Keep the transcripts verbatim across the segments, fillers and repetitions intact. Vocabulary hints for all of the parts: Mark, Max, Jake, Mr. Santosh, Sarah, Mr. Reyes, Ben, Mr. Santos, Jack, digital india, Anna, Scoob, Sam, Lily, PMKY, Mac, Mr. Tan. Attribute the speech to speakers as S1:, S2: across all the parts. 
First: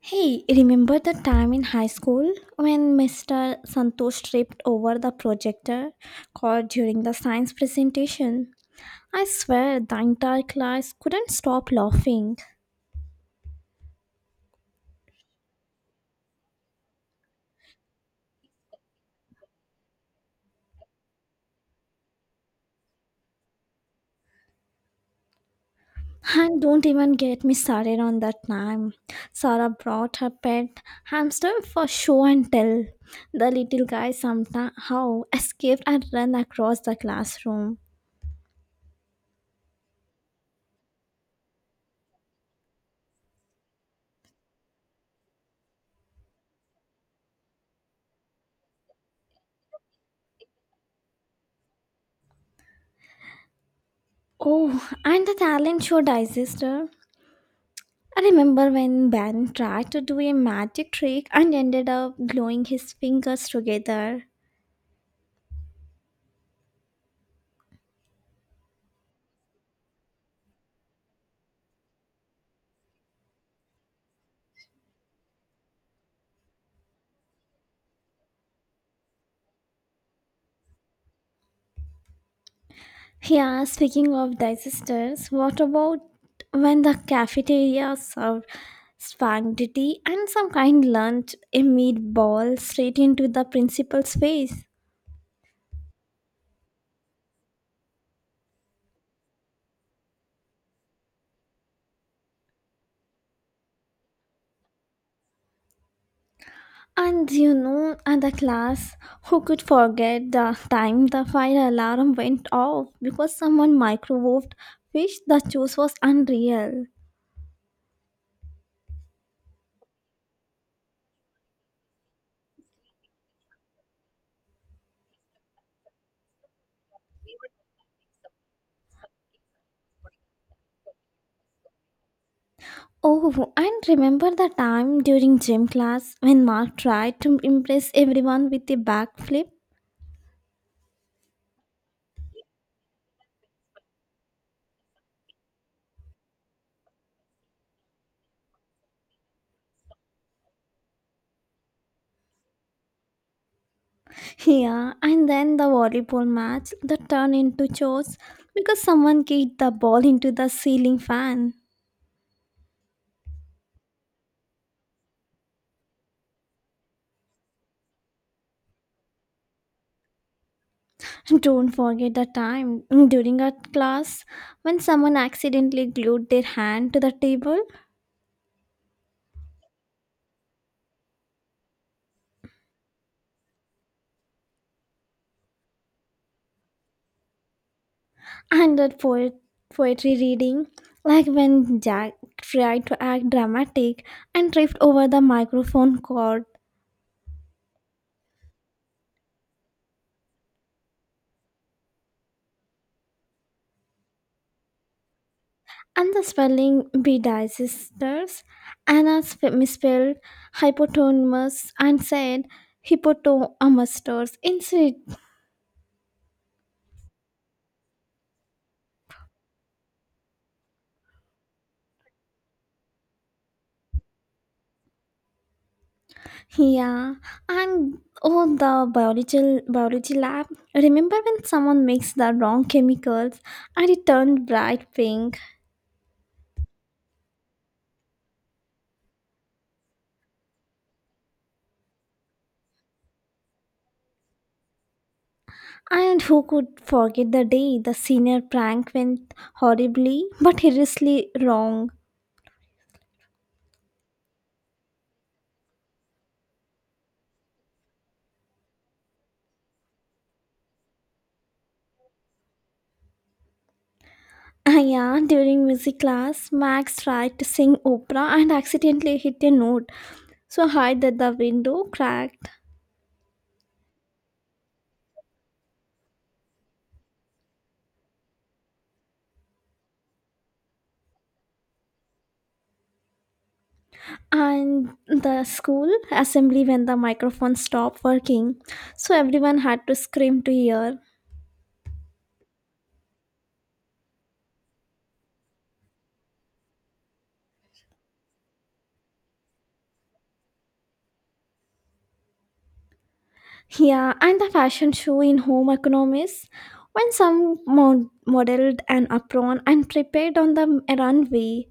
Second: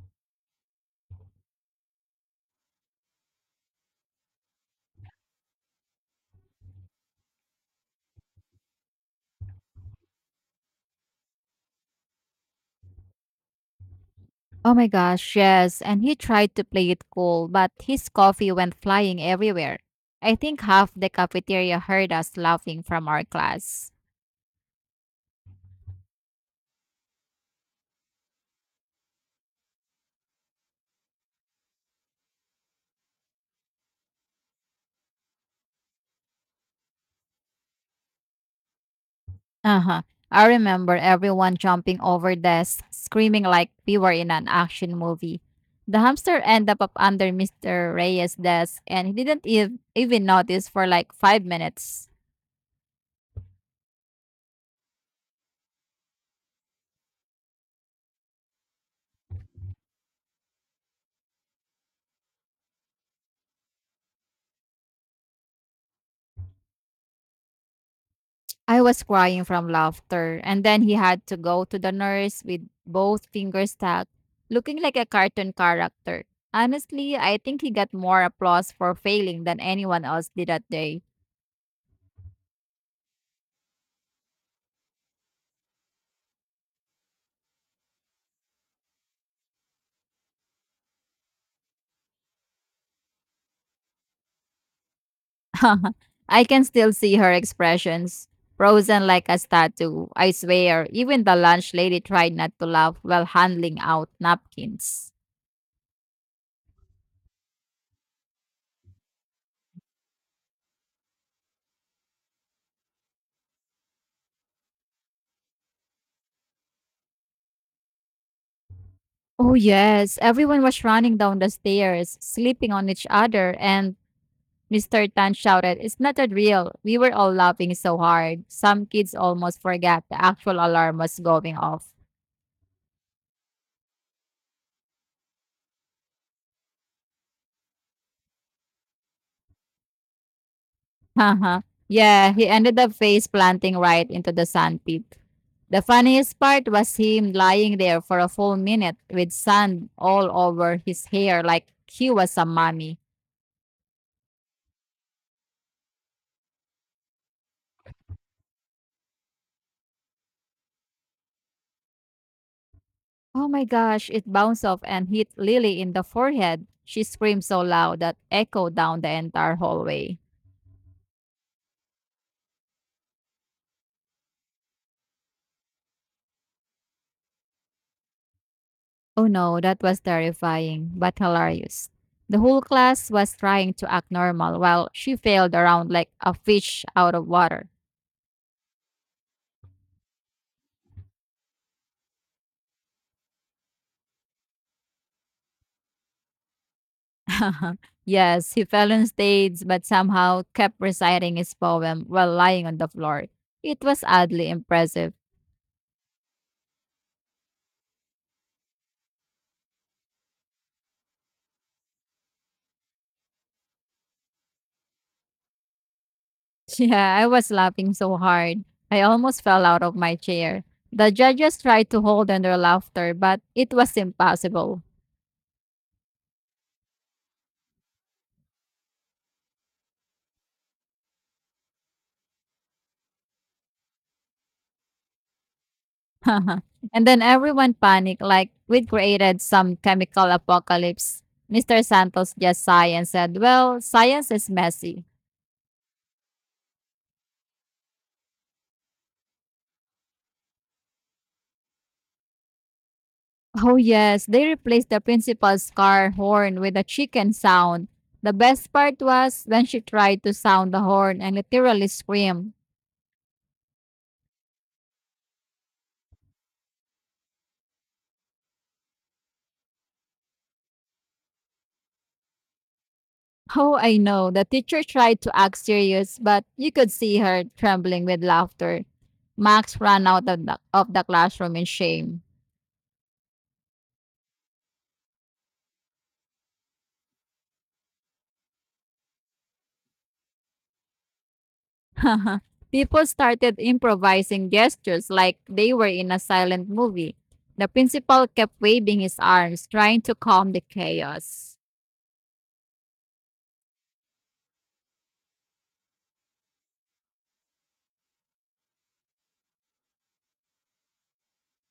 S1: Hey, remember the time in high school when Mister Santosh tripped over the projector cord during the science presentation? I swear the entire class couldn't stop laughing.
S2: Oh my gosh, yes. And he tried to play it cool, but his coffee went flying everywhere. I think half the cafeteria heard us laughing from our class.
S1: And don't even get me started on that time. Sarah brought her pet hamster for show and tell. The little guy somehow escaped and ran across the classroom.
S2: Uh huh. I remember everyone jumping over desks, screaming like we were in an action movie. The hamster ended up under mister Reyes' desk, and he didn't ev- even notice for like five minutes.
S1: Oh, and the talent show digester. I remember when Ben tried to do a magic trick and ended up glowing his fingers together.
S2: I was crying from laughter, and then he had to go to the nurse with both fingers stuck, looking like a cartoon character. Honestly, I think he got more applause for failing than anyone else did that day.
S1: Yeah, speaking of disasters, what about when the cafeteria served spaghetti and some kind lunch, a meatball, straight into the principal's face?
S2: I can still see her expressions, frozen like a statue. I swear, even the lunch lady tried not to laugh while handling out napkins.
S1: And you know, other class, who could forget the time the fire alarm went off because someone microwaved fish? The juice was unreal.
S2: Oh, yes. Everyone was running down the stairs, sleeping on each other, and mister Tan shouted, It's not a drill. We were all laughing so hard. Some kids almost forgot the actual alarm was going off.
S1: Oh, and remember the time during gym class when Mark tried to impress everyone with a backflip?
S2: Haha. Yeah, he ended up face planting right into the sandpit. The funniest part was him lying there for a full minute with sand all over his hair like he was a mummy.
S1: Yeah, and then the volleyball match that turned into chores because someone kicked the ball into the ceiling fan.
S2: Oh my gosh, it bounced off and hit Lily in the forehead. She screamed so loud that echoed down the entire hallway.
S1: Don't forget the time during our class when someone accidentally glued their hand to the table,
S2: Oh no, that was terrifying, but hilarious. The whole class was trying to act normal while she failed around like a fish out of water.
S1: and that poet- poetry reading, like when Jack tried to act dramatic and tripped over the microphone cord.
S2: Yes, he fell on stage, but somehow kept reciting his poem while lying on the floor. It was oddly impressive.
S1: And the spelling bedisastrous. Anna sp- misspelled hypotonymous and said hippotomasters instead.
S2: Yeah, I was laughing so hard. I almost fell out of my chair. The judges tried to hold in their laughter, but it was impossible.
S1: Yeah. And oh, the biology, biology lab. Remember when someone mixed the wrong chemicals and it turned bright pink?
S2: And then everyone panicked like we'd created some chemical apocalypse. mister Santos just sighed and said, Well, science is messy.
S1: And who could forget the day the senior prank went horribly but hideously wrong?
S2: Oh, yes, they replaced the principal's car horn with a chicken sound. The best part was when she tried to sound the horn and literally screamed.
S1: Ah, Yeah, during music class, Max tried to sing opera and accidentally hit a note so hard that the window cracked.
S2: Oh, I know. The teacher tried to act serious, but you could see her trembling with laughter. Max ran out of the, of the classroom in shame.
S1: And the school assembly when the microphone stopped working, so everyone had to scream to hear.
S2: People started improvising gestures like they were in a silent movie. The principal kept waving his arms, trying to calm the chaos.
S1: Yeah, and the fashion show in Home Economics when some mod- modeled an apron and prepared on the runway.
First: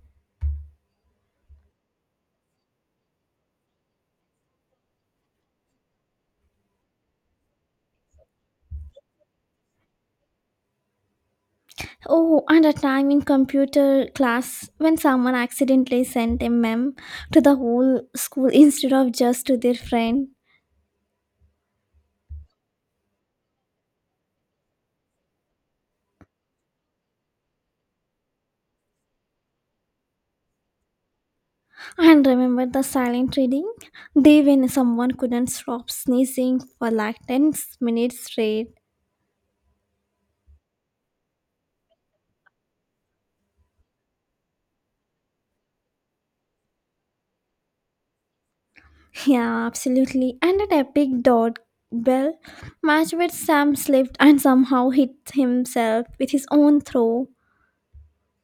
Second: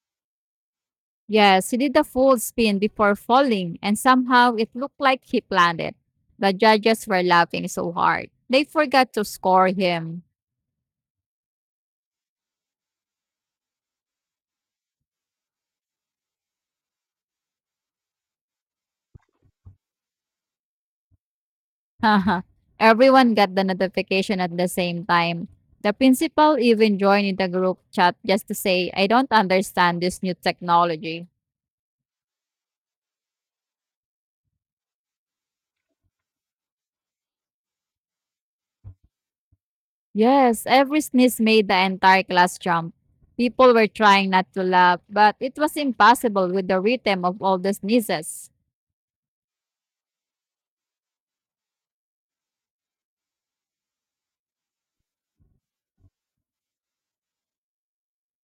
S2: Yes, he did a full spin before falling, and somehow it looked like he planned it. The judges were laughing so hard. They forgot to score him.
S1: Oh, and a time in computer class when someone accidentally sent a meme to the whole school instead of just to their friend.
S2: uh Everyone got the notification at the same time. The principal even joined in the group chat just to say, I don't understand this new technology.
S1: And remember the silent reading? They when someone couldn't stop sneezing for like ten minutes straight.
S2: Yes, every sneeze made the entire class jump. People were trying not to laugh, but it was impossible with the rhythm of all the sneezes.
S1: Yeah, absolutely. And an epic dot bell match where Sam slipped and somehow hit himself with his own throw.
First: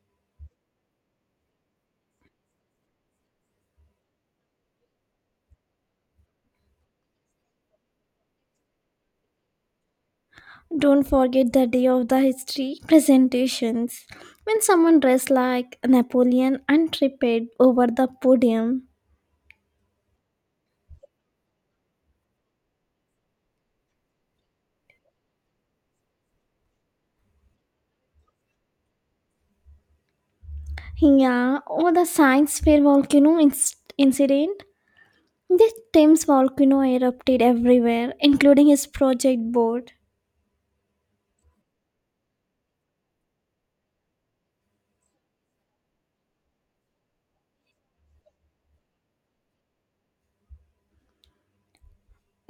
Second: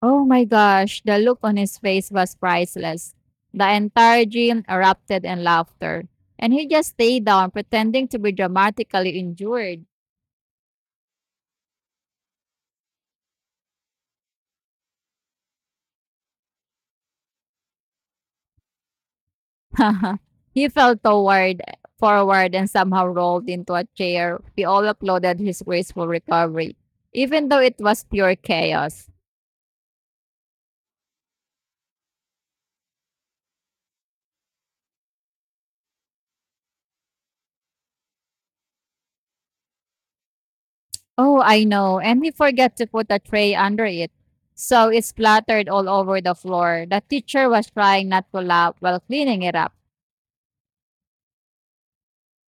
S2: Oh my gosh, the look on his face was priceless. The entire gym erupted in laughter, and he just stayed down pretending to be dramatically injured.
S1: Don't forget the day of the history presentations when someone dressed like Napoleon and tripped over the podium.
S2: He fell toward forward and somehow rolled into a chair. We all applauded his graceful recovery, even though it was pure chaos.
S1: Yeah, or the science fair volcano inc- incident. The Thames volcano erupted everywhere, including his project board.
S2: Oh, I know. And he forgot to put a tray under it. So it splattered all over the floor. The teacher was trying not to laugh while cleaning it up.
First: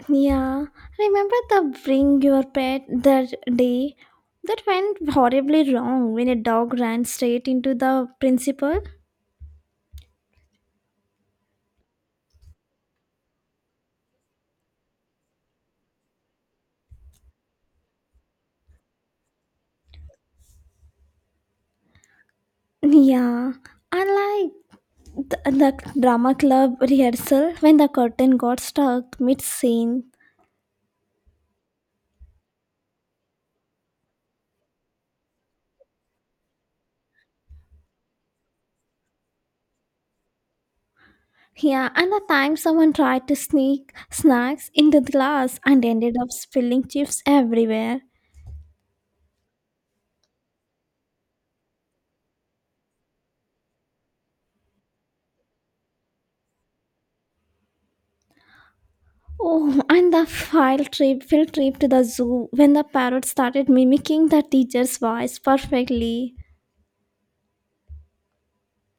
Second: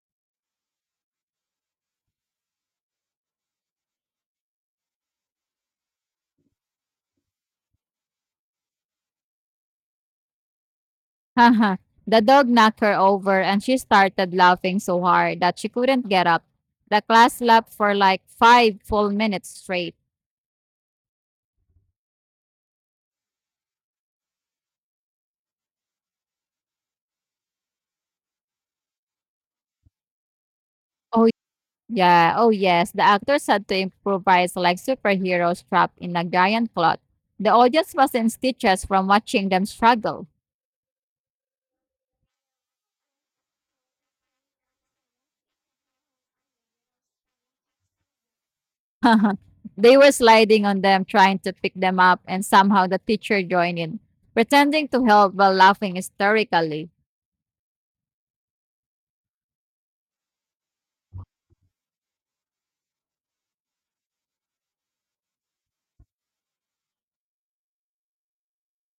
S1: Yeah, remember the bring your pet that day? That went horribly wrong when a dog ran straight into the principal?
S2: Haha. The dog knocked her over and she started laughing so hard that she couldn't get up. The class laughed for like five full minutes straight.
S1: Yeah, I The, the drama club rehearsal when the curtain got stuck mid scene.
S2: Oh, yeah, oh yes, the actors had to improvise like superheroes trapped in a giant plot. The audience was in stitches from watching them struggle.
S1: Yeah, and the time someone tried to sneak snacks into the glass and ended up spilling chips everywhere.
S2: They were sliding on them, trying to pick them up, and somehow the teacher joined in, pretending to help while laughing hysterically.
S1: Oh, and the field trip, field trip to the zoo when the parrot started mimicking the teacher's voice perfectly.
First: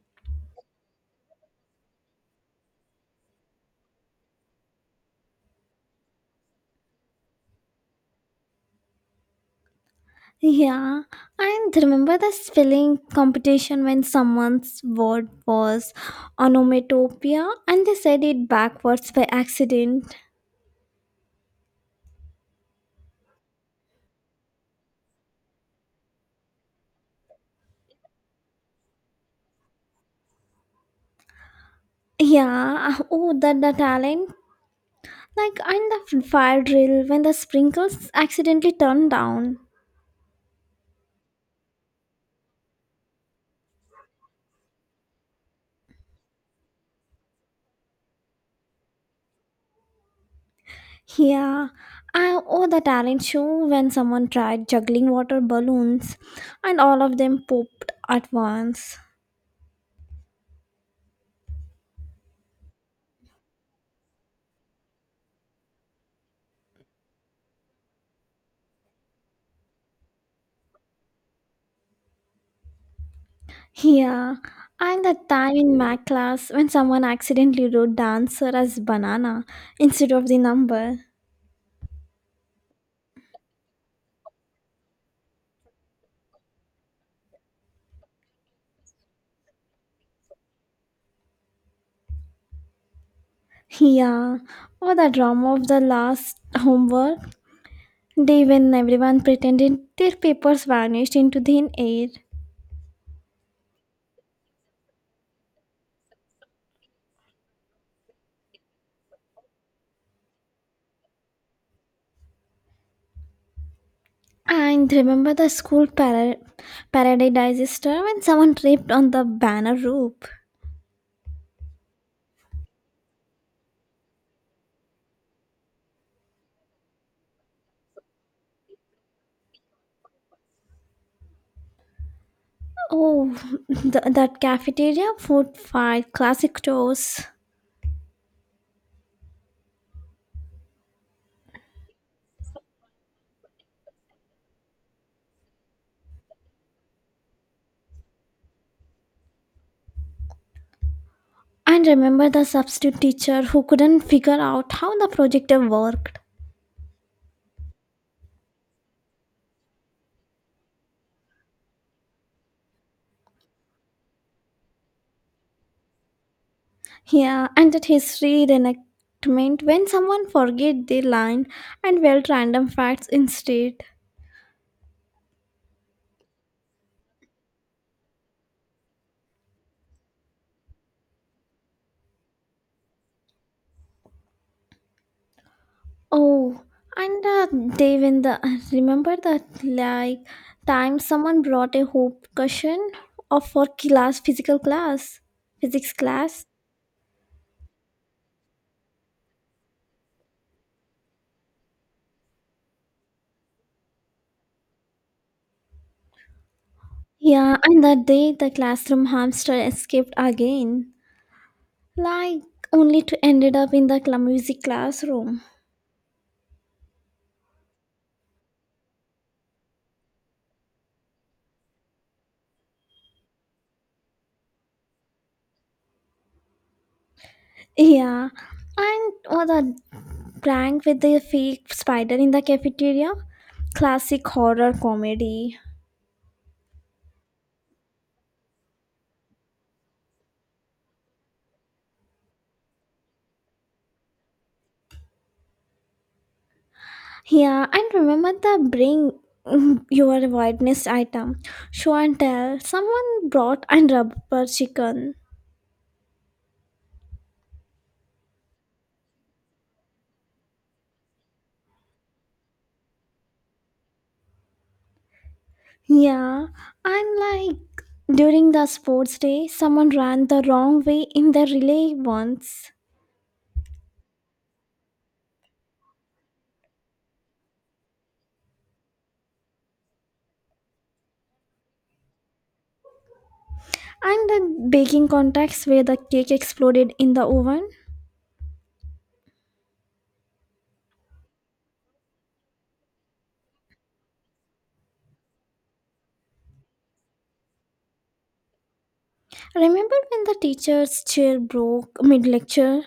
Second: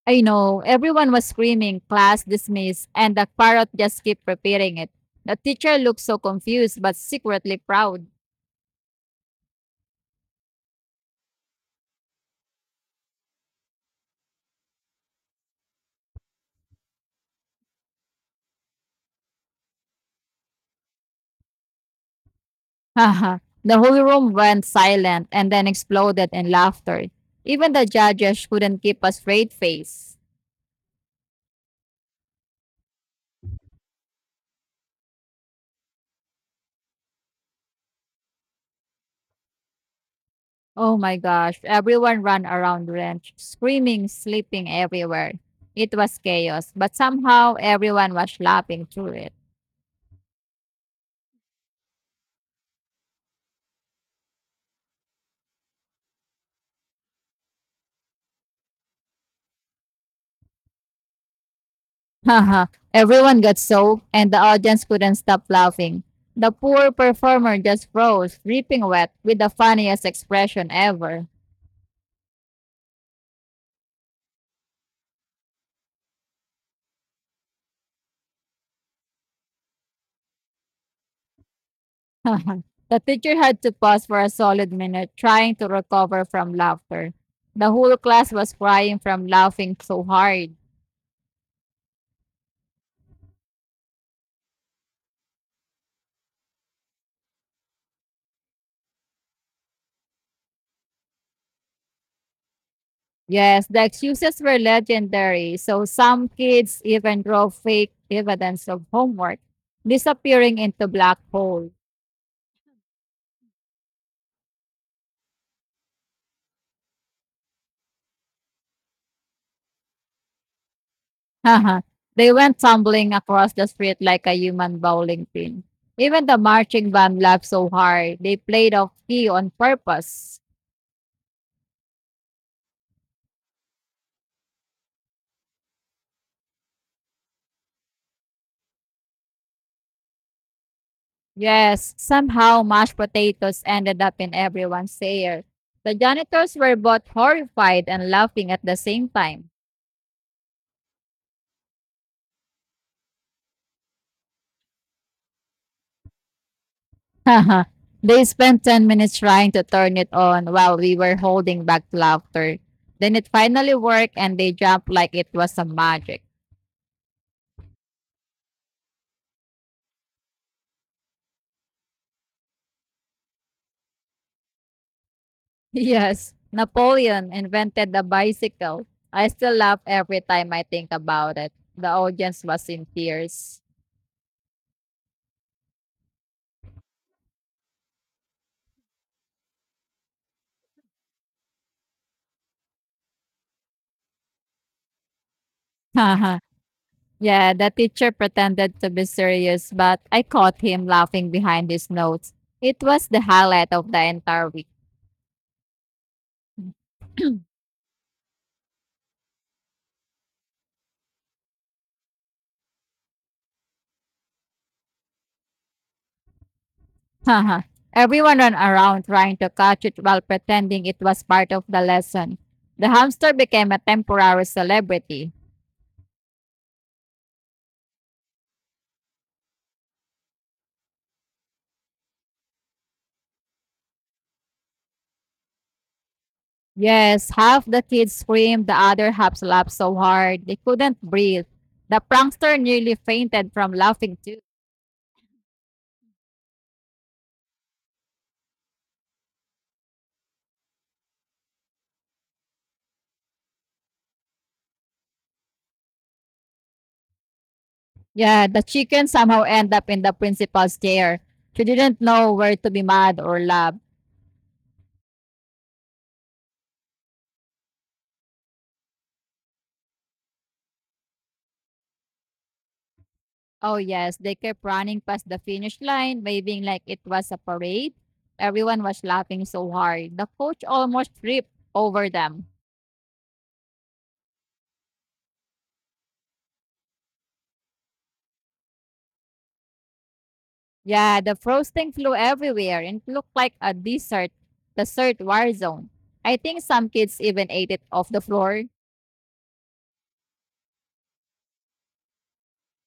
S2: I know, everyone was screaming, class dismissed, and the parrot just kept repeating it. The teacher looked so confused but secretly proud.
S1: Yeah, and remember the spelling competition when someone's word was onomatopoeia and they said it backwards by accident.
S2: Haha! The whole room went silent and then exploded in laughter. Even the judges couldn't keep a straight face.
S1: Yeah, oh, that the talent. Like in the fire drill when the sprinkles accidentally turn down.
S2: Oh my gosh, everyone ran around the ranch, screaming, sleeping everywhere. It was chaos, but somehow everyone was laughing through it.
S1: Yeah, I, oh, the talent show when someone tried juggling water balloons and all of them popped at once.
S2: Haha, everyone got soaked and the audience couldn't stop laughing. The poor performer just froze, dripping wet, with the funniest expression ever.
S1: Yeah, and the time in math class when someone accidentally wrote dancer as banana instead of the number.
S2: The teacher had to pause for a solid minute, trying to recover from laughter. The whole class was crying from laughing so hard.
S1: Yeah, or the drama of the last homework day when everyone pretended their papers vanished into thin air.
S2: Yes, the excuses were legendary, so some kids even drove fake evidence of homework, disappearing into black holes.
S1: And remember the school para- parade disaster when someone tripped on the banner rope?
S2: They went tumbling across the street like a human bowling pin. Even the marching band laughed so hard, they played off key on purpose.
S1: Oh, the, that cafeteria food fight, classic toast.
S2: Yes, somehow mashed potatoes ended up in everyone's ear. The janitors were both horrified and laughing at the same time.
S1: And remember the substitute teacher who couldn't figure out how the projector worked.
S2: They spent ten minutes trying to turn it on while we were holding back laughter. Then it finally worked and they jumped like it was a magic.
S1: Yeah, and that history reenactment when someone forget their line and felt random facts instead.
S2: Yes, Napoleon invented the bicycle. I still laugh every time I think about it. The audience was in tears.
S1: Oh, and uh, they when the remember that like time someone brought a hoop cushion of for class physical class physics
S2: Yeah,
S1: class.
S2: the teacher pretended to be serious, but I caught him laughing behind his notes. It was the highlight of the entire week.
S1: Yeah, and that day the classroom hamster escaped again, like only to ended up in the cla- music classroom.
S2: Haha. Everyone ran around trying to catch it while pretending it was part of the lesson. The hamster became a temporary celebrity.
S1: Yeah, and or the prank with the fake spider in the cafeteria, classic horror comedy.
S2: Yes, half the kids screamed, the other half laughed so hard they couldn't breathe. The prankster nearly fainted from laughing too.
S1: Yeah, and remember the bring your witness item. Show and tell. Someone brought and rubber chicken.
S2: Yeah, the chicken somehow ended up in the principal's chair. She didn't know where to be mad or laugh.
S1: Yeah, and like during the sports day, someone ran the wrong way in the relay once.
S2: Oh yes, they kept running past the finish line, waving like it was a parade. Everyone was laughing so hard. The coach almost tripped over them.
S1: And the baking contest where the cake exploded in the oven.
S2: Yeah, the frosting flew everywhere and looked like a desert, desert war zone. I think some kids even ate it off the floor.
S1: Remember when the teacher's chair broke mid lecture?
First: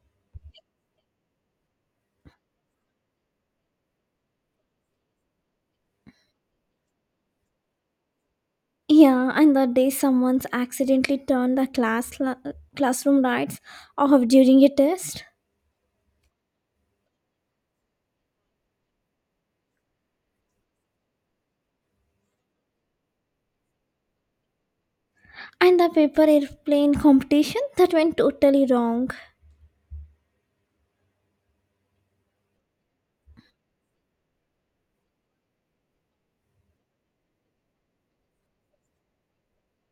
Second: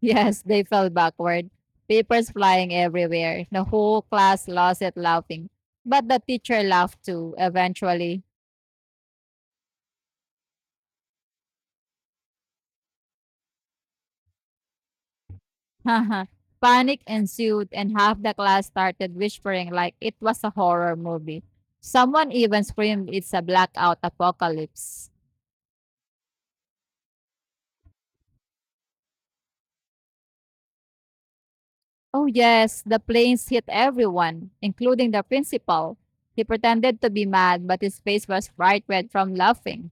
S2: Yes, they fell backward. Papers flying everywhere. The whole class lost it laughing. But the teacher laughed too, eventually.
S1: Yeah, and the day someone's accidentally turned the class la- classroom lights off during a test.
S2: Panic ensued, and half the class started whispering like it was a horror movie. Someone even screamed, It's a blackout apocalypse.
S1: And the paper airplane competition that went totally wrong.
S2: Oh, yes, the planes hit everyone, including the principal. He pretended to be mad, but his face was bright red from laughing.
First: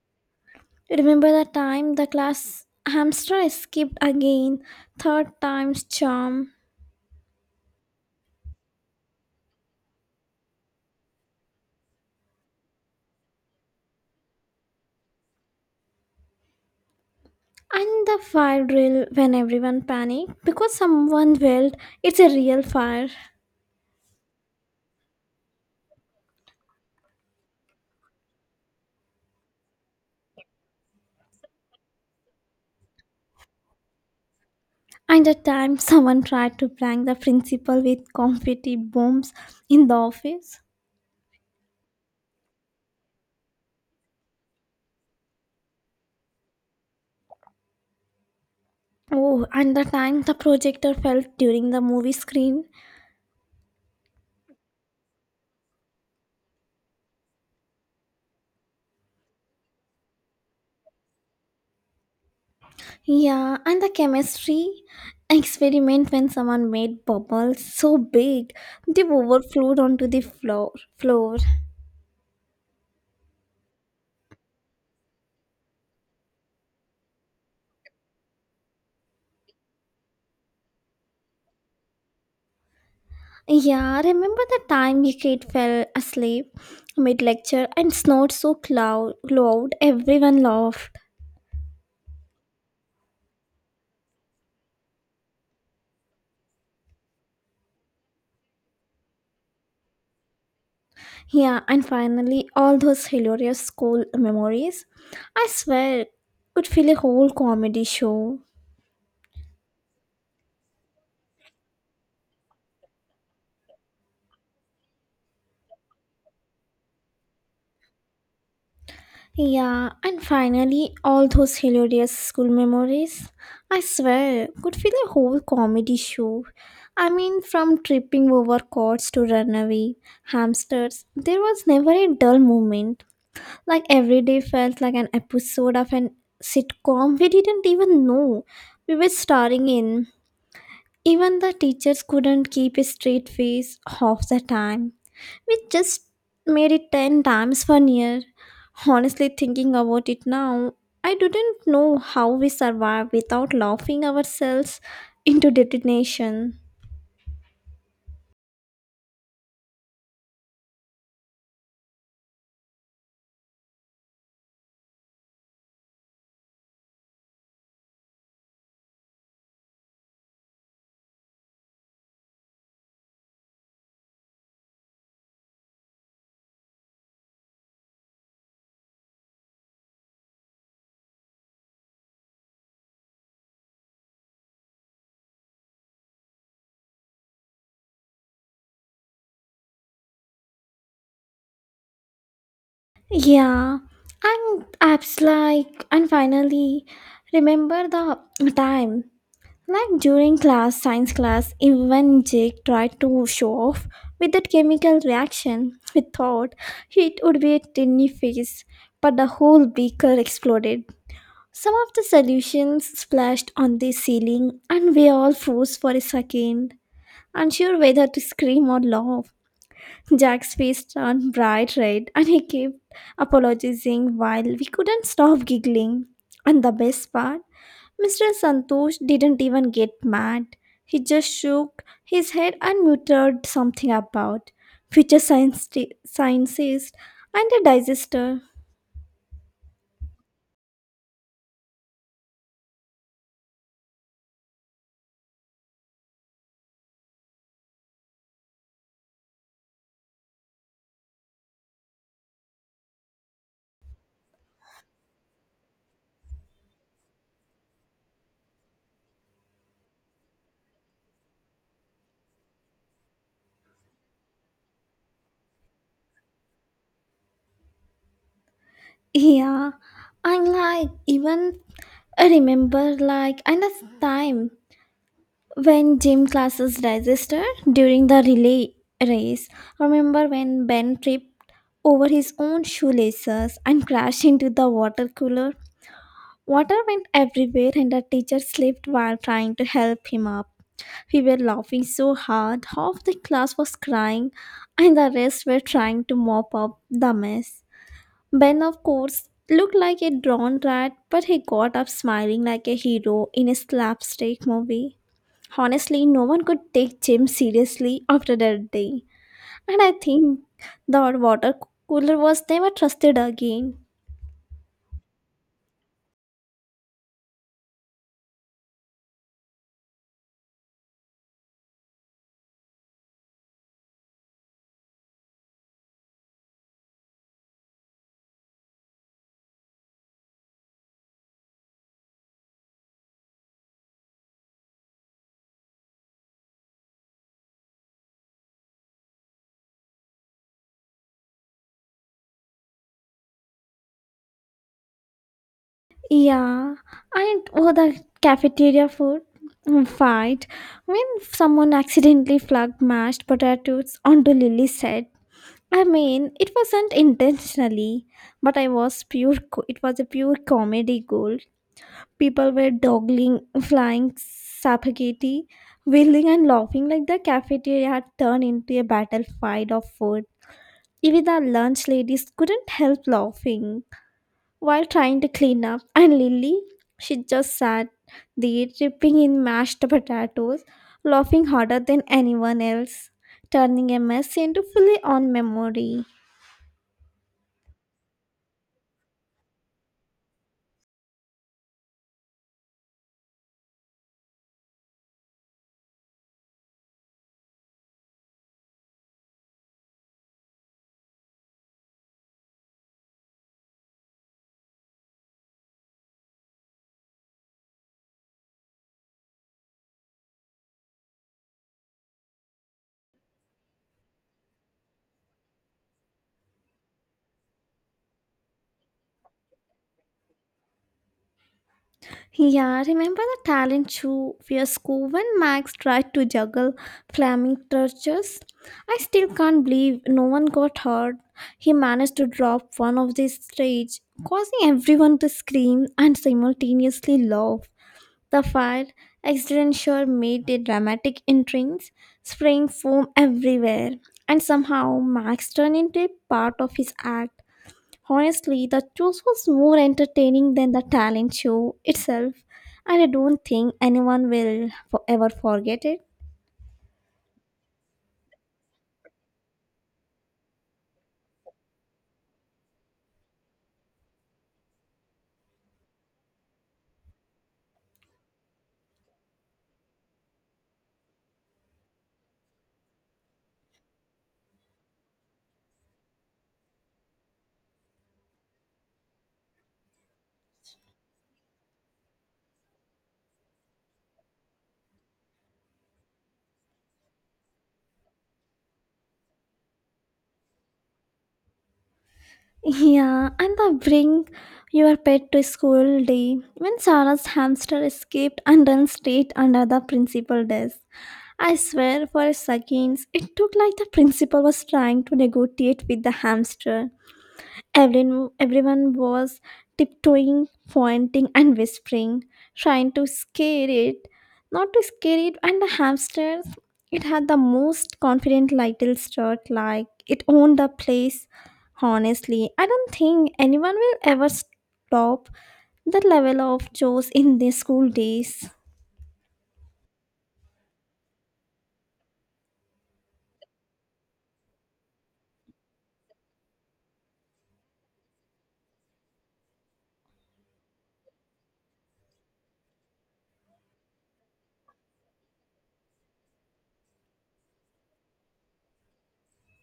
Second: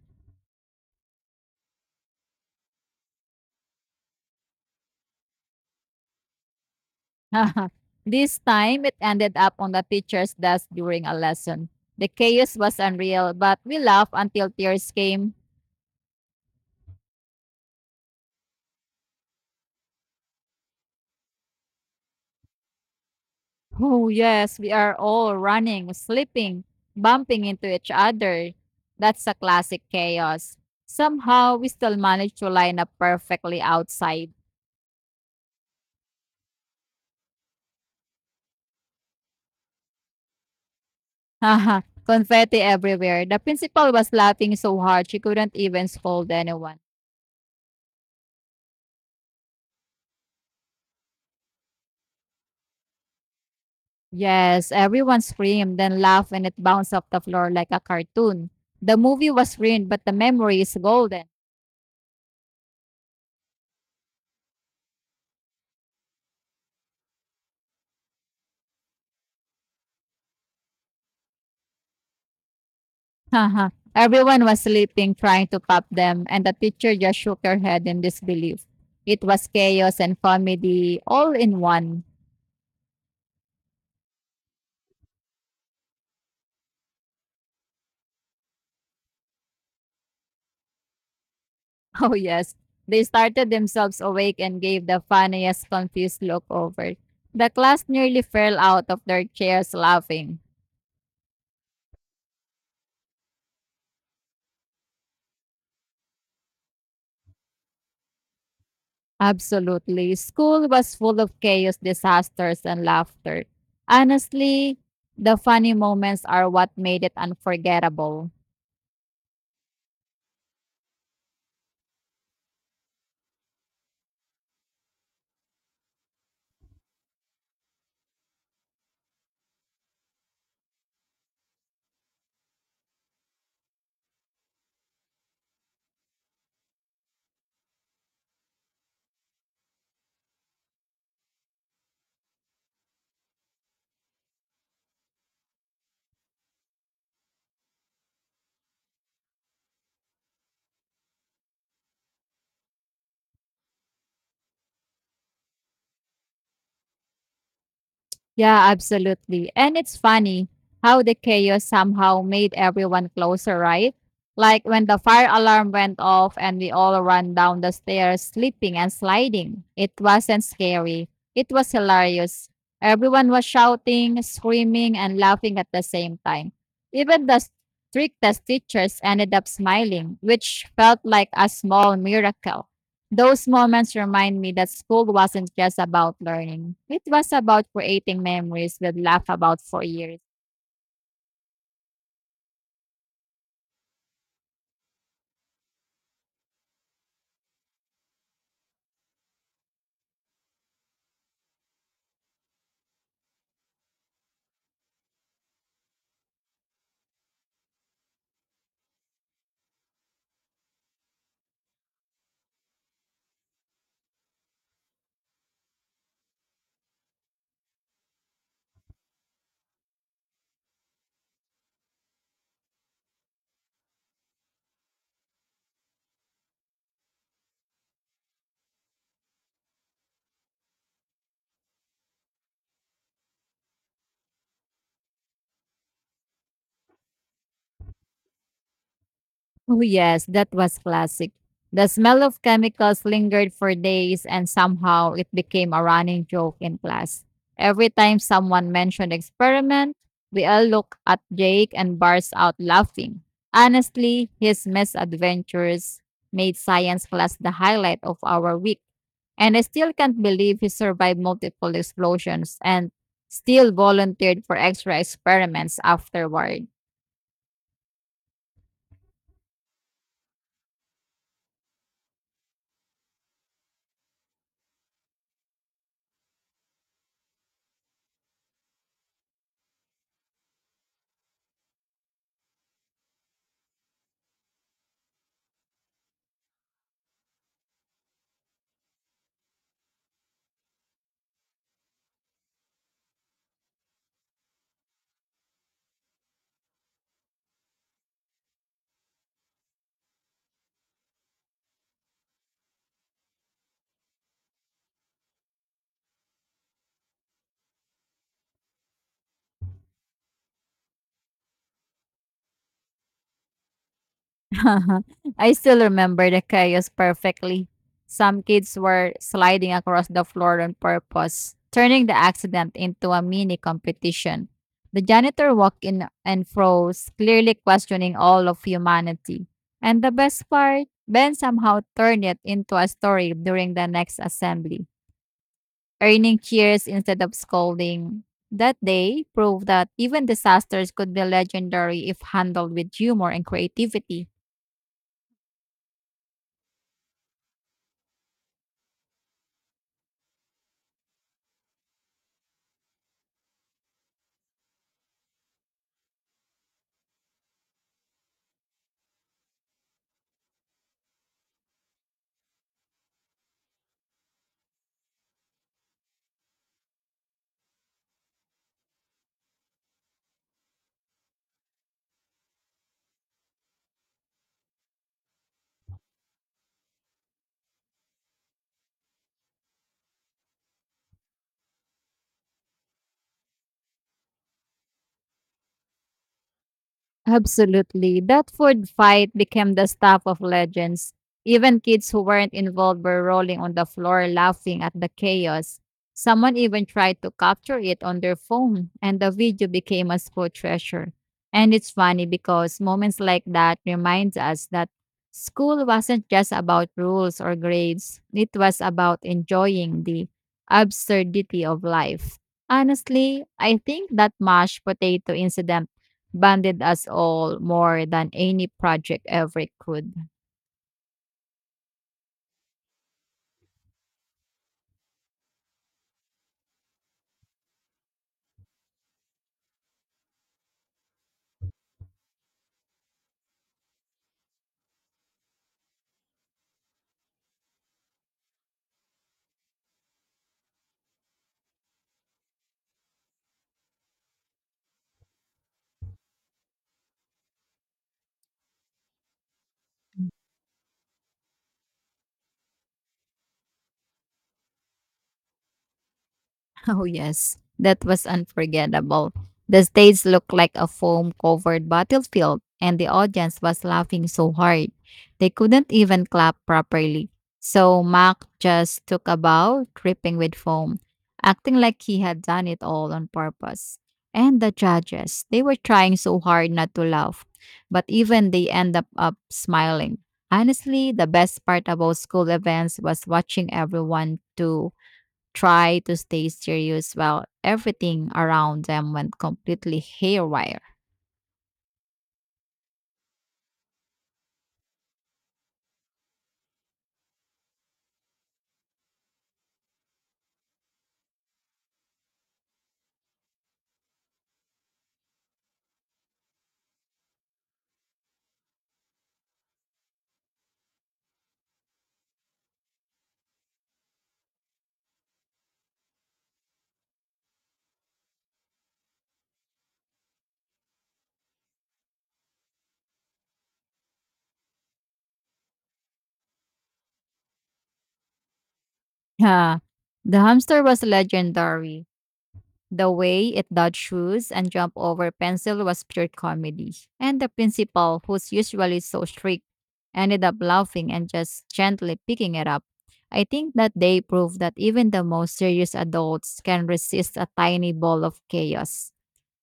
S1: Remember the time the class hamster escaped again, third time's charm.
S2: This time, it ended up on the teacher's desk during a lesson. The chaos was unreal, but we laughed until tears came.
S1: And the fire drill when everyone panicked because someone yelled, it's a real fire.
S2: Oh, yes, we are all running, slipping, bumping into each other. That's a classic chaos. Somehow, we still managed to line up perfectly outside.
S1: And the time someone tried to prank the principal with confetti bombs in the office.
S2: Haha. Confetti everywhere. The principal was laughing so hard she couldn't even scold anyone.
S1: Oh, and the time the projector fell during the movie screen.
S2: Yes, everyone screamed, then laughed, and it bounced off the floor like a cartoon. The movie was ruined, but the memory is golden.
S1: Yeah, and the chemistry experiment when someone made bubbles so big they overflowed onto the floor. Floor.
S2: Haha. Everyone was sleeping, trying to pop them, and the teacher just shook her head in disbelief. It was chaos and comedy all in one.
S1: Yeah, remember the time your kid fell asleep mid lecture and snored so cloud loud everyone laughed.
S2: Oh, yes. They started themselves awake and gave the funniest confused look over. The class nearly fell out of their chairs laughing.
S1: Yeah, and finally all those hilarious school memories. I swear, could fill a whole comedy show.
S2: Absolutely. School was full of chaos, disasters, and laughter. Honestly, the funny moments are what made it unforgettable.
S1: Yeah, and finally, all those hilarious school memories. I swear, could feel a whole comedy show. I mean, from tripping over cords to runaway hamsters, there was never a dull moment. Like every day felt like an episode of an sitcom we didn't even know we were starring in. Even the teachers couldn't keep a straight face half the time, which just made it ten times funnier. Honestly, thinking about it now, I didn't know how we survived without laughing ourselves into detonation.
S2: Yeah, absolutely. And it's funny how the chaos somehow made everyone closer, right? Like when the fire alarm went off and we all ran down the stairs, slipping and sliding. It wasn't scary, it was hilarious. Everyone was shouting, screaming, and laughing at the same time. Even the strictest teachers ended up smiling, which felt like a small miracle. Those moments remind me that school wasn't just about learning. It was about creating memories we'd laugh about for years.
S1: Yeah, and apps like, and finally, remember the time like during class, science class, even Jake tried to show off with that chemical reaction. We thought it would be a tiny face, but the whole beaker exploded. Some of the solutions splashed on the ceiling, and we all froze for a second, unsure whether to scream or laugh. Jack's face turned bright red and he kept apologizing while we couldn't stop giggling. And the best part, Mister Santosh didn't even get mad. He just shook his head and muttered something about future science sciences and a digester.
S2: Oh, yes, that was classic. The smell of chemicals lingered for days, and somehow it became a running joke in class. Every time someone mentioned experiment, we all look at Jake and burst out laughing. Honestly, his misadventures made science class the highlight of our week. And I still can't believe he survived multiple explosions and still volunteered for extra experiments afterward.
S1: Yeah, I'm like, even I remember like another time when gym classes register during the relay race, remember when Ben tripped over his own shoelaces and crashed into the water cooler? Water went everywhere, and the teacher slipped while trying to help him up. We were laughing so hard, half the class was crying, and the rest were trying to mop up the mess. Ben, of course, looked like a drawn rat, but he got up smiling like a hero in a slapstick movie. Honestly, no one could take Jim seriously after that day, and I think the water cooler was never trusted again.
S2: I still remember the chaos perfectly. Some kids were sliding across the floor on purpose, turning the accident into a mini competition. The janitor walked in and froze, clearly questioning all of humanity. And the best part, Ben somehow turned it into a story during the next assembly. Earning cheers instead of scolding. That day proved that even disasters could be legendary if handled with humor and creativity.
S1: Yeah, and oh, the cafeteria food fight when someone accidentally flung mashed potatoes onto Lily's head. I mean, it wasn't intentionally, but I was pure. co- It was a pure comedy gold. People were dawdling, flying spaghetti, whirling and laughing like the cafeteria had turned into a battlefield of food. Even the lunch ladies couldn't help laughing while trying to clean up, and Lily, she just sat there dipping in mashed potatoes, laughing harder than anyone else, turning a mess into fully on memory.
S2: Absolutely. That food fight became the stuff of legends. Even kids who weren't involved were rolling on the floor laughing at the chaos. Someone even tried to capture it on their phone, and the video became a school treasure. And it's funny because moments like that reminds us that school wasn't just about rules or grades. It was about enjoying the absurdity of life. Honestly, I think that mashed potato incident bonded us all more than any project ever could.
S1: Yeah, remember the talent show where Scoob and Max tried to juggle flaming torches? I still can't believe no one got hurt. He managed to drop one of the stage, causing everyone to scream and simultaneously laugh. The fire accident sure made a dramatic entrance, spraying foam everywhere, and somehow Max turned into a part of his act. Honestly, the choice was more entertaining than the talent show itself, and I don't think anyone will forever forget it.
S2: Oh, yes. That was unforgettable. The stage looked like a foam covered battlefield, and the audience was laughing so hard. They couldn't even clap properly. So Mac just took a bow, dripping with foam, acting like he had done it all on purpose. And the judges, they were trying so hard not to laugh, but even they end up, up smiling. Honestly, the best part about school events was watching everyone do try to stay serious while everything around them went completely haywire.
S1: Yeah, and the bring your pet to school day when Sarah's hamster escaped and ran straight under the principal desk. I swear for a second, it took like the principal was trying to negotiate with the hamster. Everyone, everyone was tiptoeing, pointing, and whispering, trying to scare it. Not to scare it, and the hamsters, it had the most confident little strut, like it owned the place. Honestly, I don't think anyone will ever stop the level of joes in their school days.
S2: Yeah. The hamster was legendary. The way it dodged shoes and jumped over pencil was pure comedy. And the principal, who's usually so strict, ended up laughing and just gently picking it up. I think that they proved that even the most serious adults can resist a tiny ball of chaos.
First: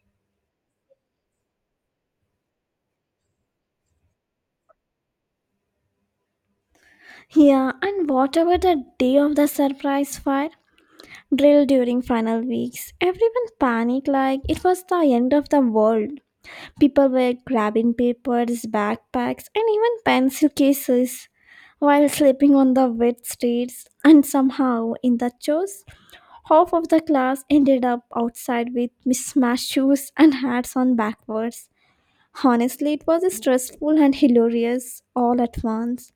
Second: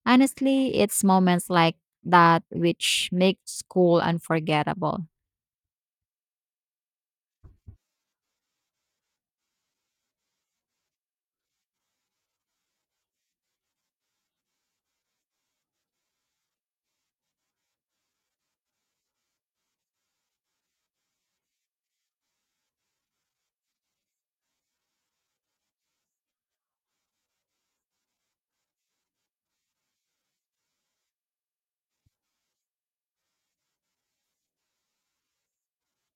S2: Honestly, it's moments like that which make school unforgettable.
S1: Yeah, and whatever the day of the surprise fire drill during final weeks, everyone panicked like it was the end of the world. People were grabbing papers, backpacks, and even pencil cases while sleeping on the wet streets. And somehow, in the chores, half of the class ended up outside with mismatched shoes and hats on backwards. Honestly, it was stressful and hilarious all at once.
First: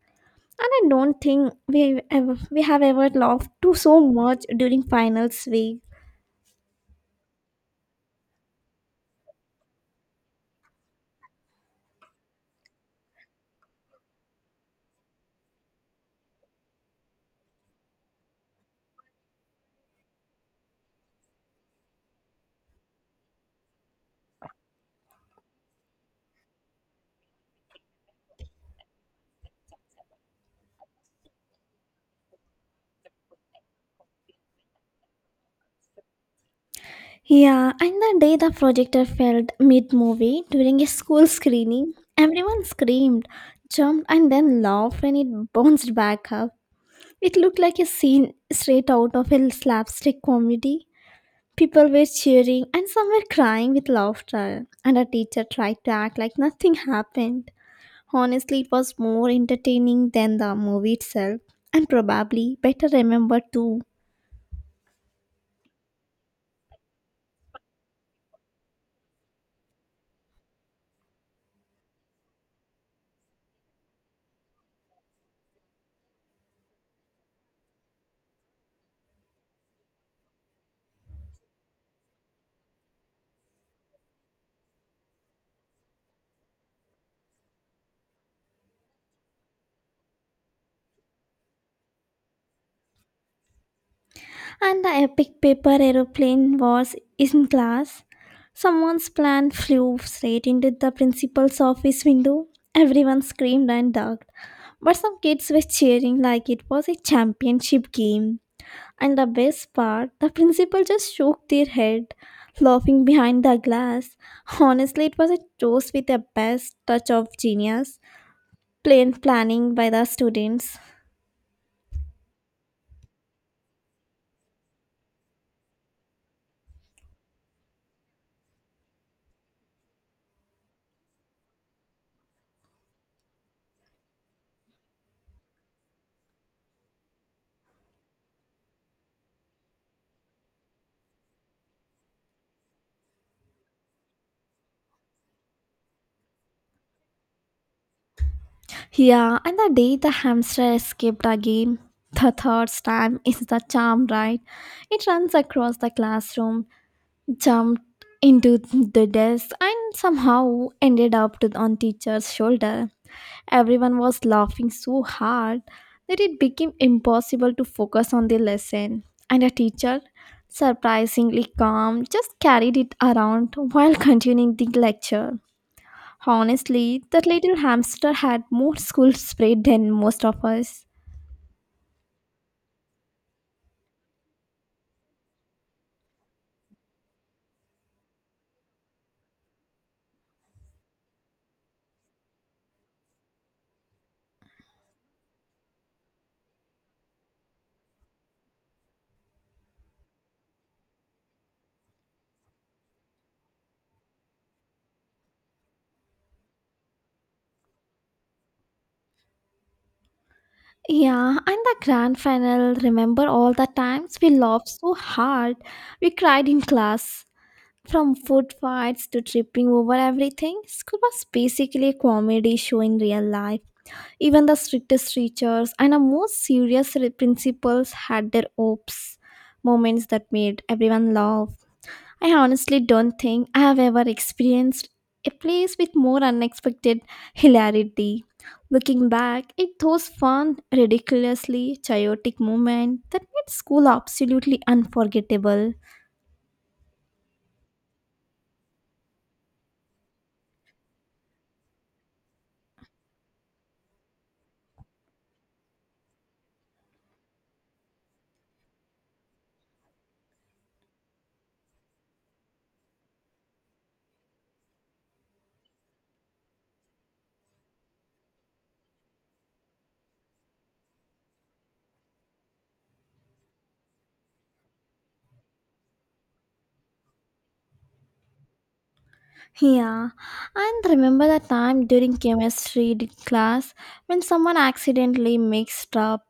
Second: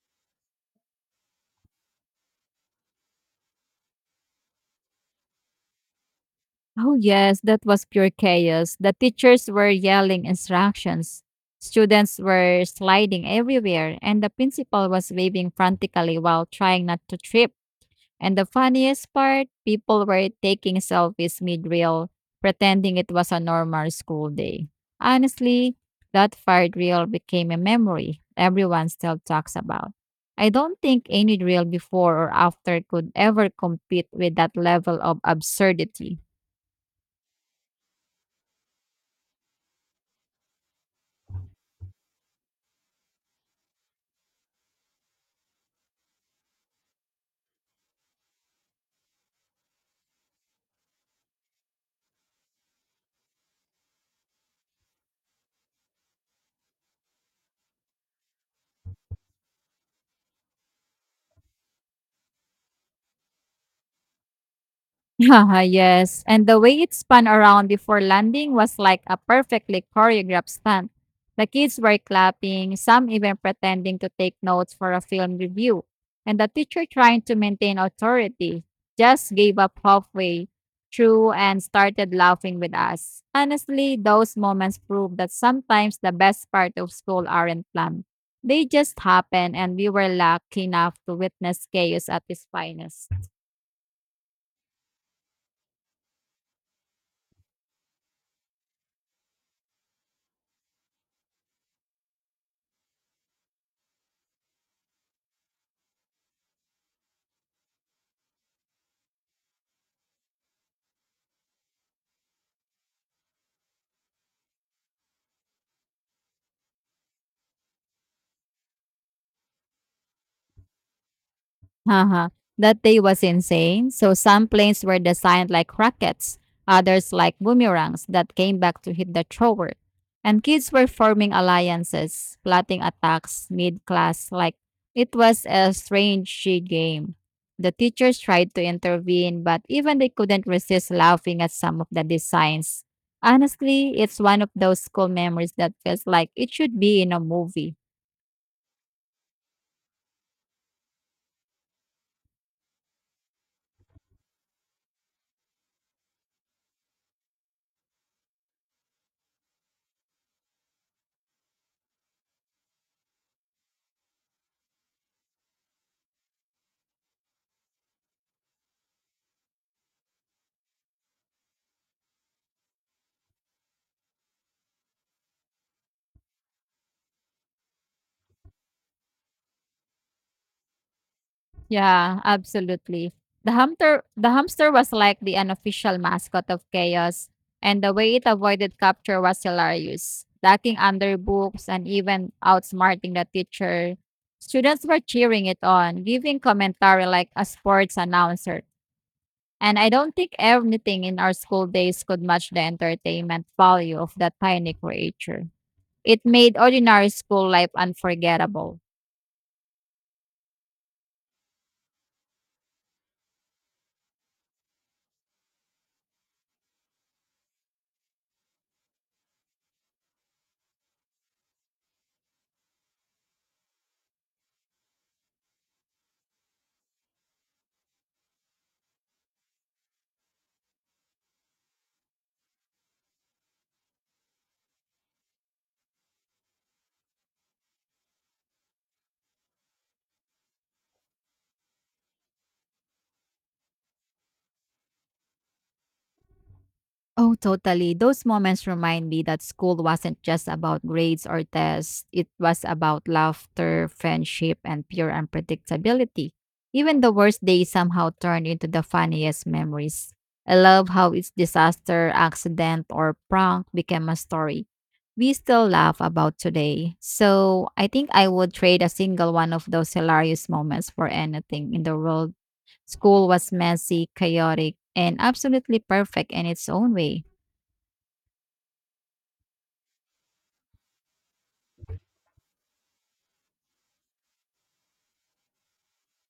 S1: And I don't think we ever we have ever laughed too so much during finals week.
S2: Oh, yes, that was pure chaos. The teachers were yelling instructions, students were sliding everywhere, and the principal was waving frantically while trying not to trip. And the funniest part, people were taking selfies mid-reel, pretending it was a normal school day. Honestly, that fired reel became a memory everyone still talks about. I don't think any reel before or after could ever compete with that level of absurdity.
S1: Yeah, and the day the projector failed mid movie during a school screening, everyone screamed, jumped, and then laughed when it bounced back up. It looked like a scene straight out of a slapstick comedy. People were cheering and some were crying with laughter, and a teacher tried to act like nothing happened. Honestly, it was more entertaining than the movie itself, and probably better remembered too.
S2: Haha, yes, and the way it spun around before landing was like a perfectly choreographed stunt. The kids were clapping, some even pretending to take notes for a film review, and the teacher trying to maintain authority just gave up halfway through and started laughing with us. Honestly, those moments prove that sometimes the best part of school aren't planned. They just happen and we were lucky enough to witness chaos at its finest.
S1: And the epic paper aeroplane was in class. Someone's plan flew straight into the principal's office window. Everyone screamed and ducked. But some kids were cheering like it was a championship game. And the best part, the principal just shook their head, laughing behind the glass. Honestly, it was a toast with a best touch of genius, plain planning by the students.
S2: Uh-huh. That day was insane. So some planes were designed like rockets, others like boomerangs that came back to hit the thrower. And kids were forming alliances, plotting attacks mid-class like it was a strange game. The teachers tried to intervene, but even they couldn't resist laughing at some of the designs. Honestly, it's one of those school memories that feels like it should be in a movie.
S1: Yeah, and the day the hamster escaped again, the third time is the charm, right? It runs across the classroom, jumped into the desk, and somehow ended up to, on teacher's shoulder. Everyone was laughing so hard that it became impossible to focus on the lesson. And the teacher, surprisingly calm, just carried it around while continuing the lecture. Honestly, that little hamster had more school spirit than most of us.
S2: Yeah, absolutely. The hamster the hamster was like the unofficial mascot of chaos, and the way it avoided capture was hilarious, ducking under books and even outsmarting the teacher. Students were cheering it on, giving commentary like a sports announcer. And I don't think anything in our school days could match the entertainment value of that tiny creature. It made ordinary school life unforgettable.
S1: Yeah, and the grand final, remember all the times we laughed so hard. We cried in class. From food fights to tripping over everything, school was basically a comedy show in real life. Even the strictest teachers and the most serious re- principals had their oops moments that made everyone laugh. I honestly don't think I have ever experienced a place with more unexpected hilarity. Looking back, it those fun, ridiculously chaotic moments that made school absolutely unforgettable.
S2: Oh, totally. Those moments remind me that school wasn't just about grades or tests, it was about laughter, friendship, and pure unpredictability. Even the worst days somehow turned into the funniest memories. I love how each disaster, accident, or prank became a story we still laugh about today. So I think I would trade a single one of those hilarious moments for anything in the world. School was messy, chaotic, and absolutely perfect in its own way.
S1: Yeah, and remember the time during chemistry di- class when someone accidentally mixed up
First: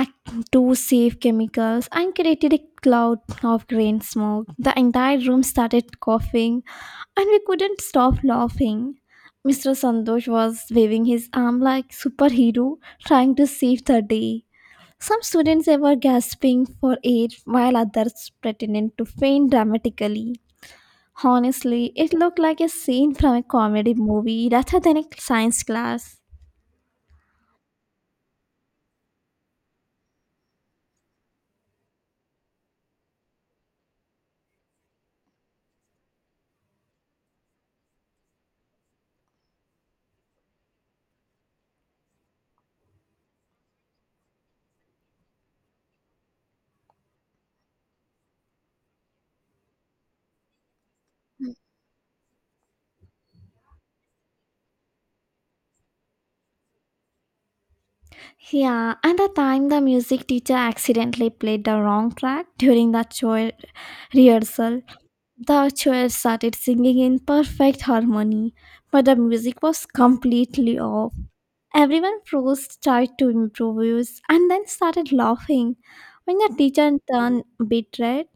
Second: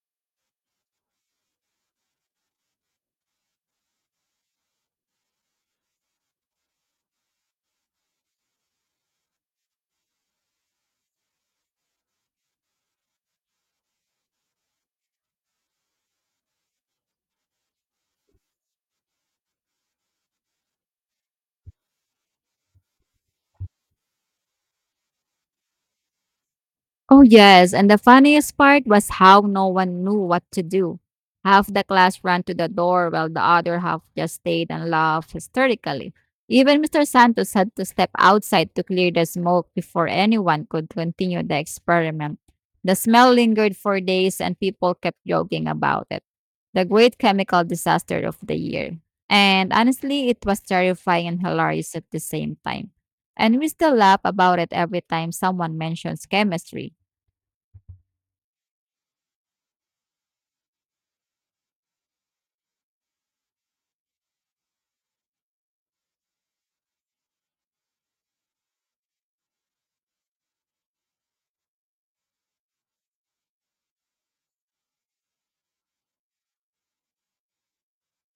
S1: ac- two safe chemicals and created a cloud of green smoke. The entire room started coughing and we couldn't stop laughing. mister Sandosh was waving his arm like superhero, trying to save the day. Some students were gasping for air while others pretended to faint dramatically. Honestly, it looked like a scene from a comedy movie rather than a science class.
S2: Oh, yes. And the funniest part was how no one knew what to do. Half the class ran to the door while the other half just stayed and laughed hysterically. Even mister Santos had to step outside to clear the smoke before anyone could continue the experiment. The smell lingered for days and people kept joking about it. The great chemical disaster of the year. And honestly, it was terrifying and hilarious at the same time. And we still laugh about it every time someone mentions chemistry.
S1: Yeah, and the time the music teacher accidentally played the wrong track during the choir rehearsal, the choir started singing in perfect harmony, but the music was completely off. Everyone froze, tried to improvise, and then started laughing. When the teacher turned bit red,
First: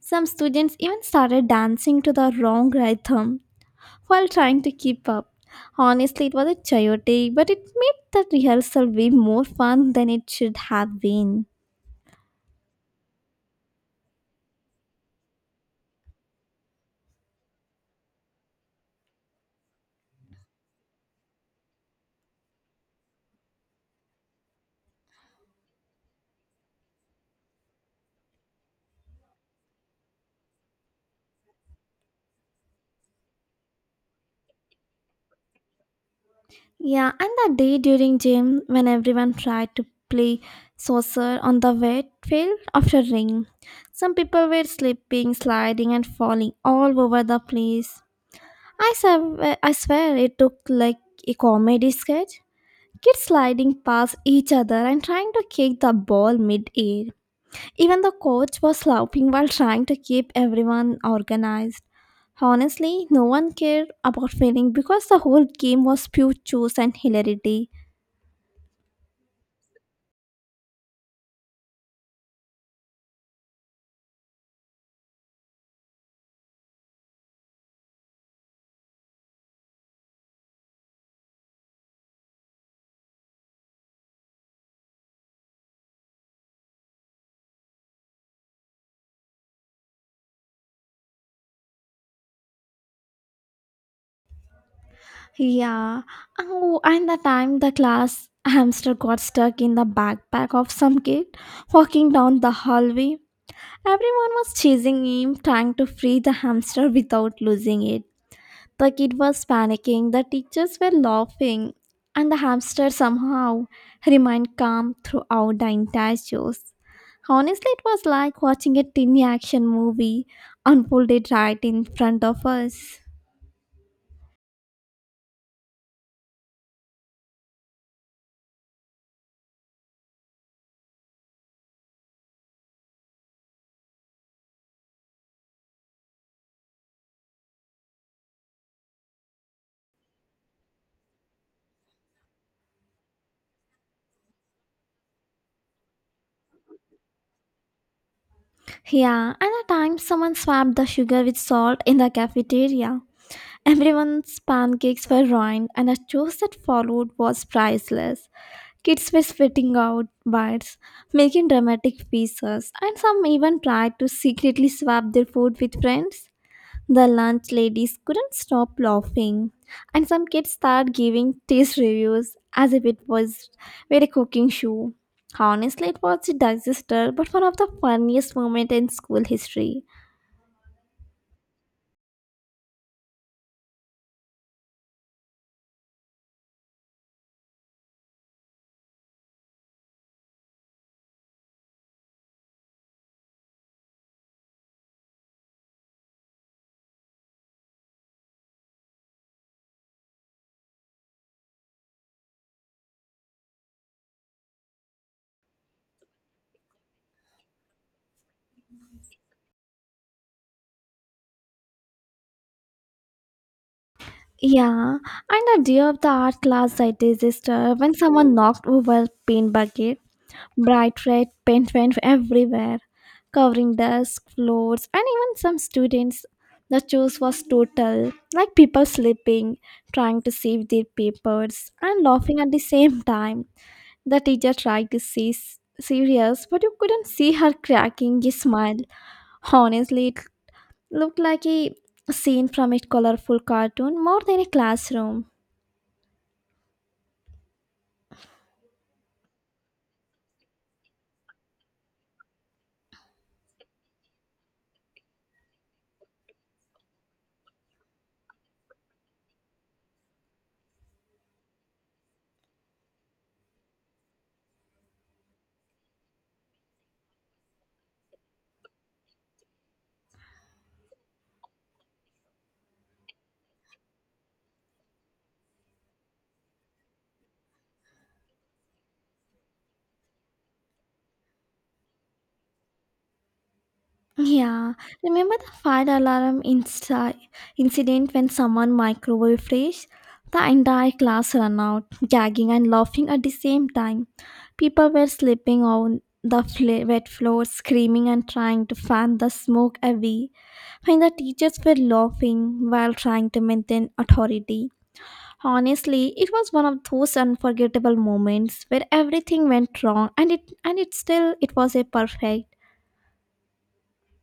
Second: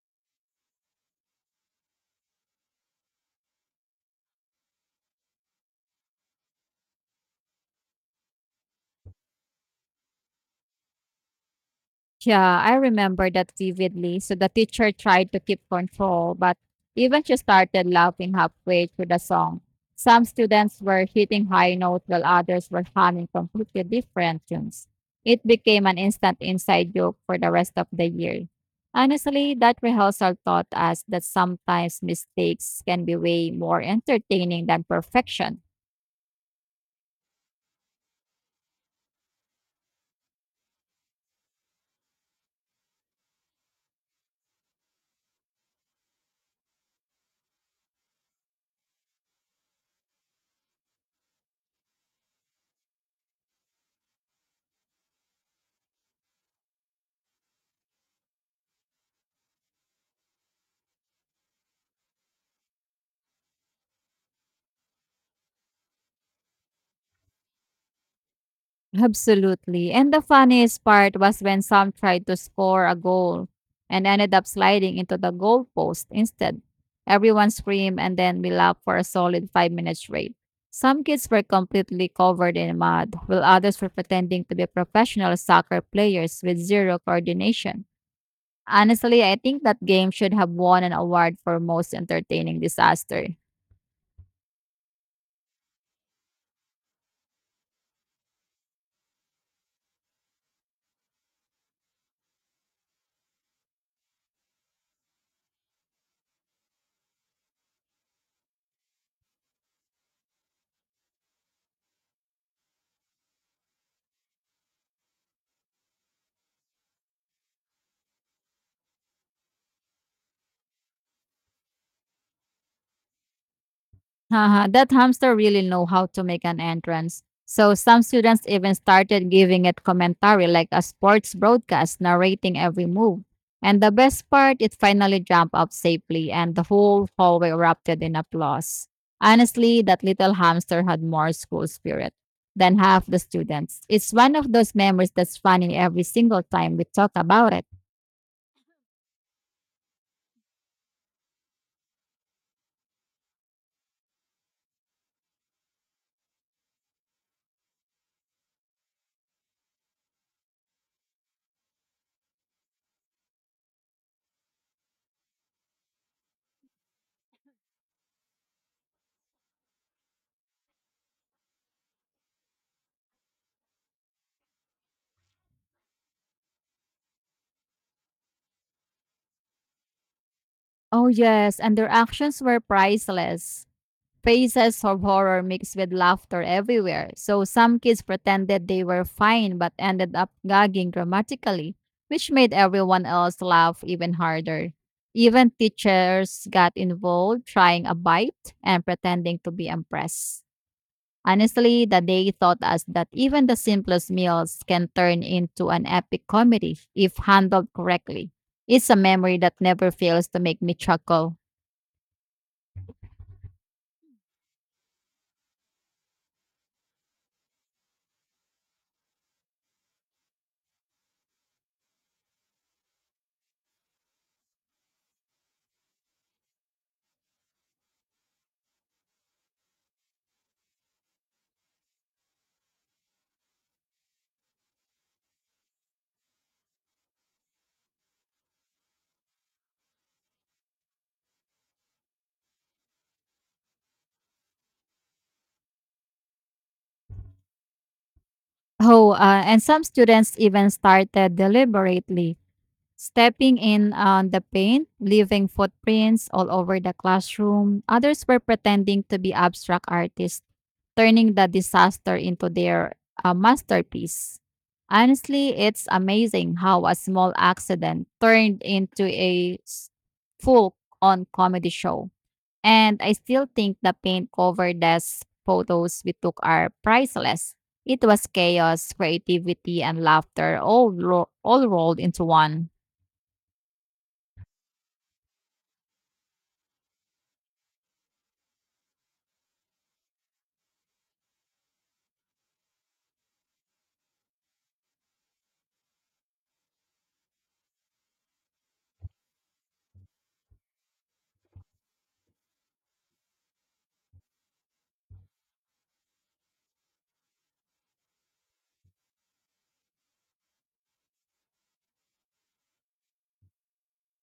S1: some students even started dancing to the wrong rhythm while trying to keep up. Honestly, it was a chaotic, but it made the rehearsal way more fun than it should have been.
S2: Yeah, I remember that vividly. So the teacher tried to keep control, but even she started laughing halfway through the song. Some students were hitting high notes while others were humming completely different tunes. It became an instant inside joke for the rest of the year. Honestly, that rehearsal taught us that sometimes mistakes can be way more entertaining than perfection.
S1: Yeah, and that day during gym when everyone tried to play saucer on the wet field after rain. Some people were slipping, sliding, and falling all over the place. I swear, I swear it took like a comedy sketch. Kids sliding past each other and trying to kick the ball mid-air. Even the coach was laughing while trying to keep everyone organized. Honestly, no one cared about winning because the whole game was pure choice and hilarity.
S2: Absolutely. And the funniest part was when some tried to score a goal and ended up sliding into the goalpost instead. Everyone screamed and then we laughed for a solid five minute straight. Some kids were completely covered in mud, while others were pretending to be professional soccer players with zero coordination. Honestly, I think that game should have won an award for most entertaining disaster.
S1: Yeah. Oh, and the time the class hamster got stuck in the backpack of some kid walking down the hallway. Everyone was chasing him, trying to free the hamster without losing it. The kid was panicking, the teachers were laughing, and the hamster somehow remained calm throughout the entire show. Honestly, it was like watching a tiny action movie unfolded right in front of us.
S2: Haha, that hamster really know how to make an entrance. So some students even started giving it commentary like a sports broadcast, narrating every move. And the best part, it finally jumped up safely and the whole hallway erupted in applause. Honestly, that little hamster had more school spirit than half the students. It's one of those memories that's funny every single time we talk about it.
S1: Yeah, and at times someone swapped the sugar with salt in the cafeteria. Everyone's pancakes were ruined, and the chose that followed was priceless. Kids were spitting out bites, making dramatic faces, and some even tried to secretly swap their food with friends. The lunch ladies couldn't stop laughing, and some kids started giving taste reviews as if it was were a cooking show. Honestly, it was a disaster, but one of the funniest moments in school history.
S2: Oh yes, and their actions were priceless. Faces of horror mixed with laughter everywhere. So some kids pretended they were fine but ended up gagging dramatically, which made everyone else laugh even harder. Even teachers got involved trying a bite and pretending to be impressed. Honestly, the day taught us that even the simplest meals can turn into an epic comedy if handled correctly. It's a memory that never fails to make me chuckle.
S1: Yeah, and the day of the art class I disaster when someone knocked over a paint bucket. Bright red paint went everywhere, covering desks, floors, and even some students. The chaos was total, like people sleeping, trying to save their papers, and laughing at the same time. The teacher tried to seem serious, but you couldn't see her cracking a smile. Honestly, it looked like a scene from a colorful cartoon more than a classroom.
S2: Oh, uh, and some students even started deliberately stepping in on the paint, leaving footprints all over the classroom. Others were pretending to be abstract artists turning the disaster into their uh, masterpiece. Honestly, it's amazing how a small accident turned into a full on comedy show. And I still think the paint covered desk photos we took are priceless. It was chaos, creativity, and laughter all, ro- all rolled into one.
S1: Yeah, remember the fire alarm inci- incident when someone microwave fresh? The entire class ran out, gagging and laughing at the same time. People were slipping on the fl- wet floor, screaming and trying to fan the smoke away. When the teachers were laughing while trying to maintain authority. Honestly, it was one of those unforgettable moments where everything went wrong and it and it still it was a perfect.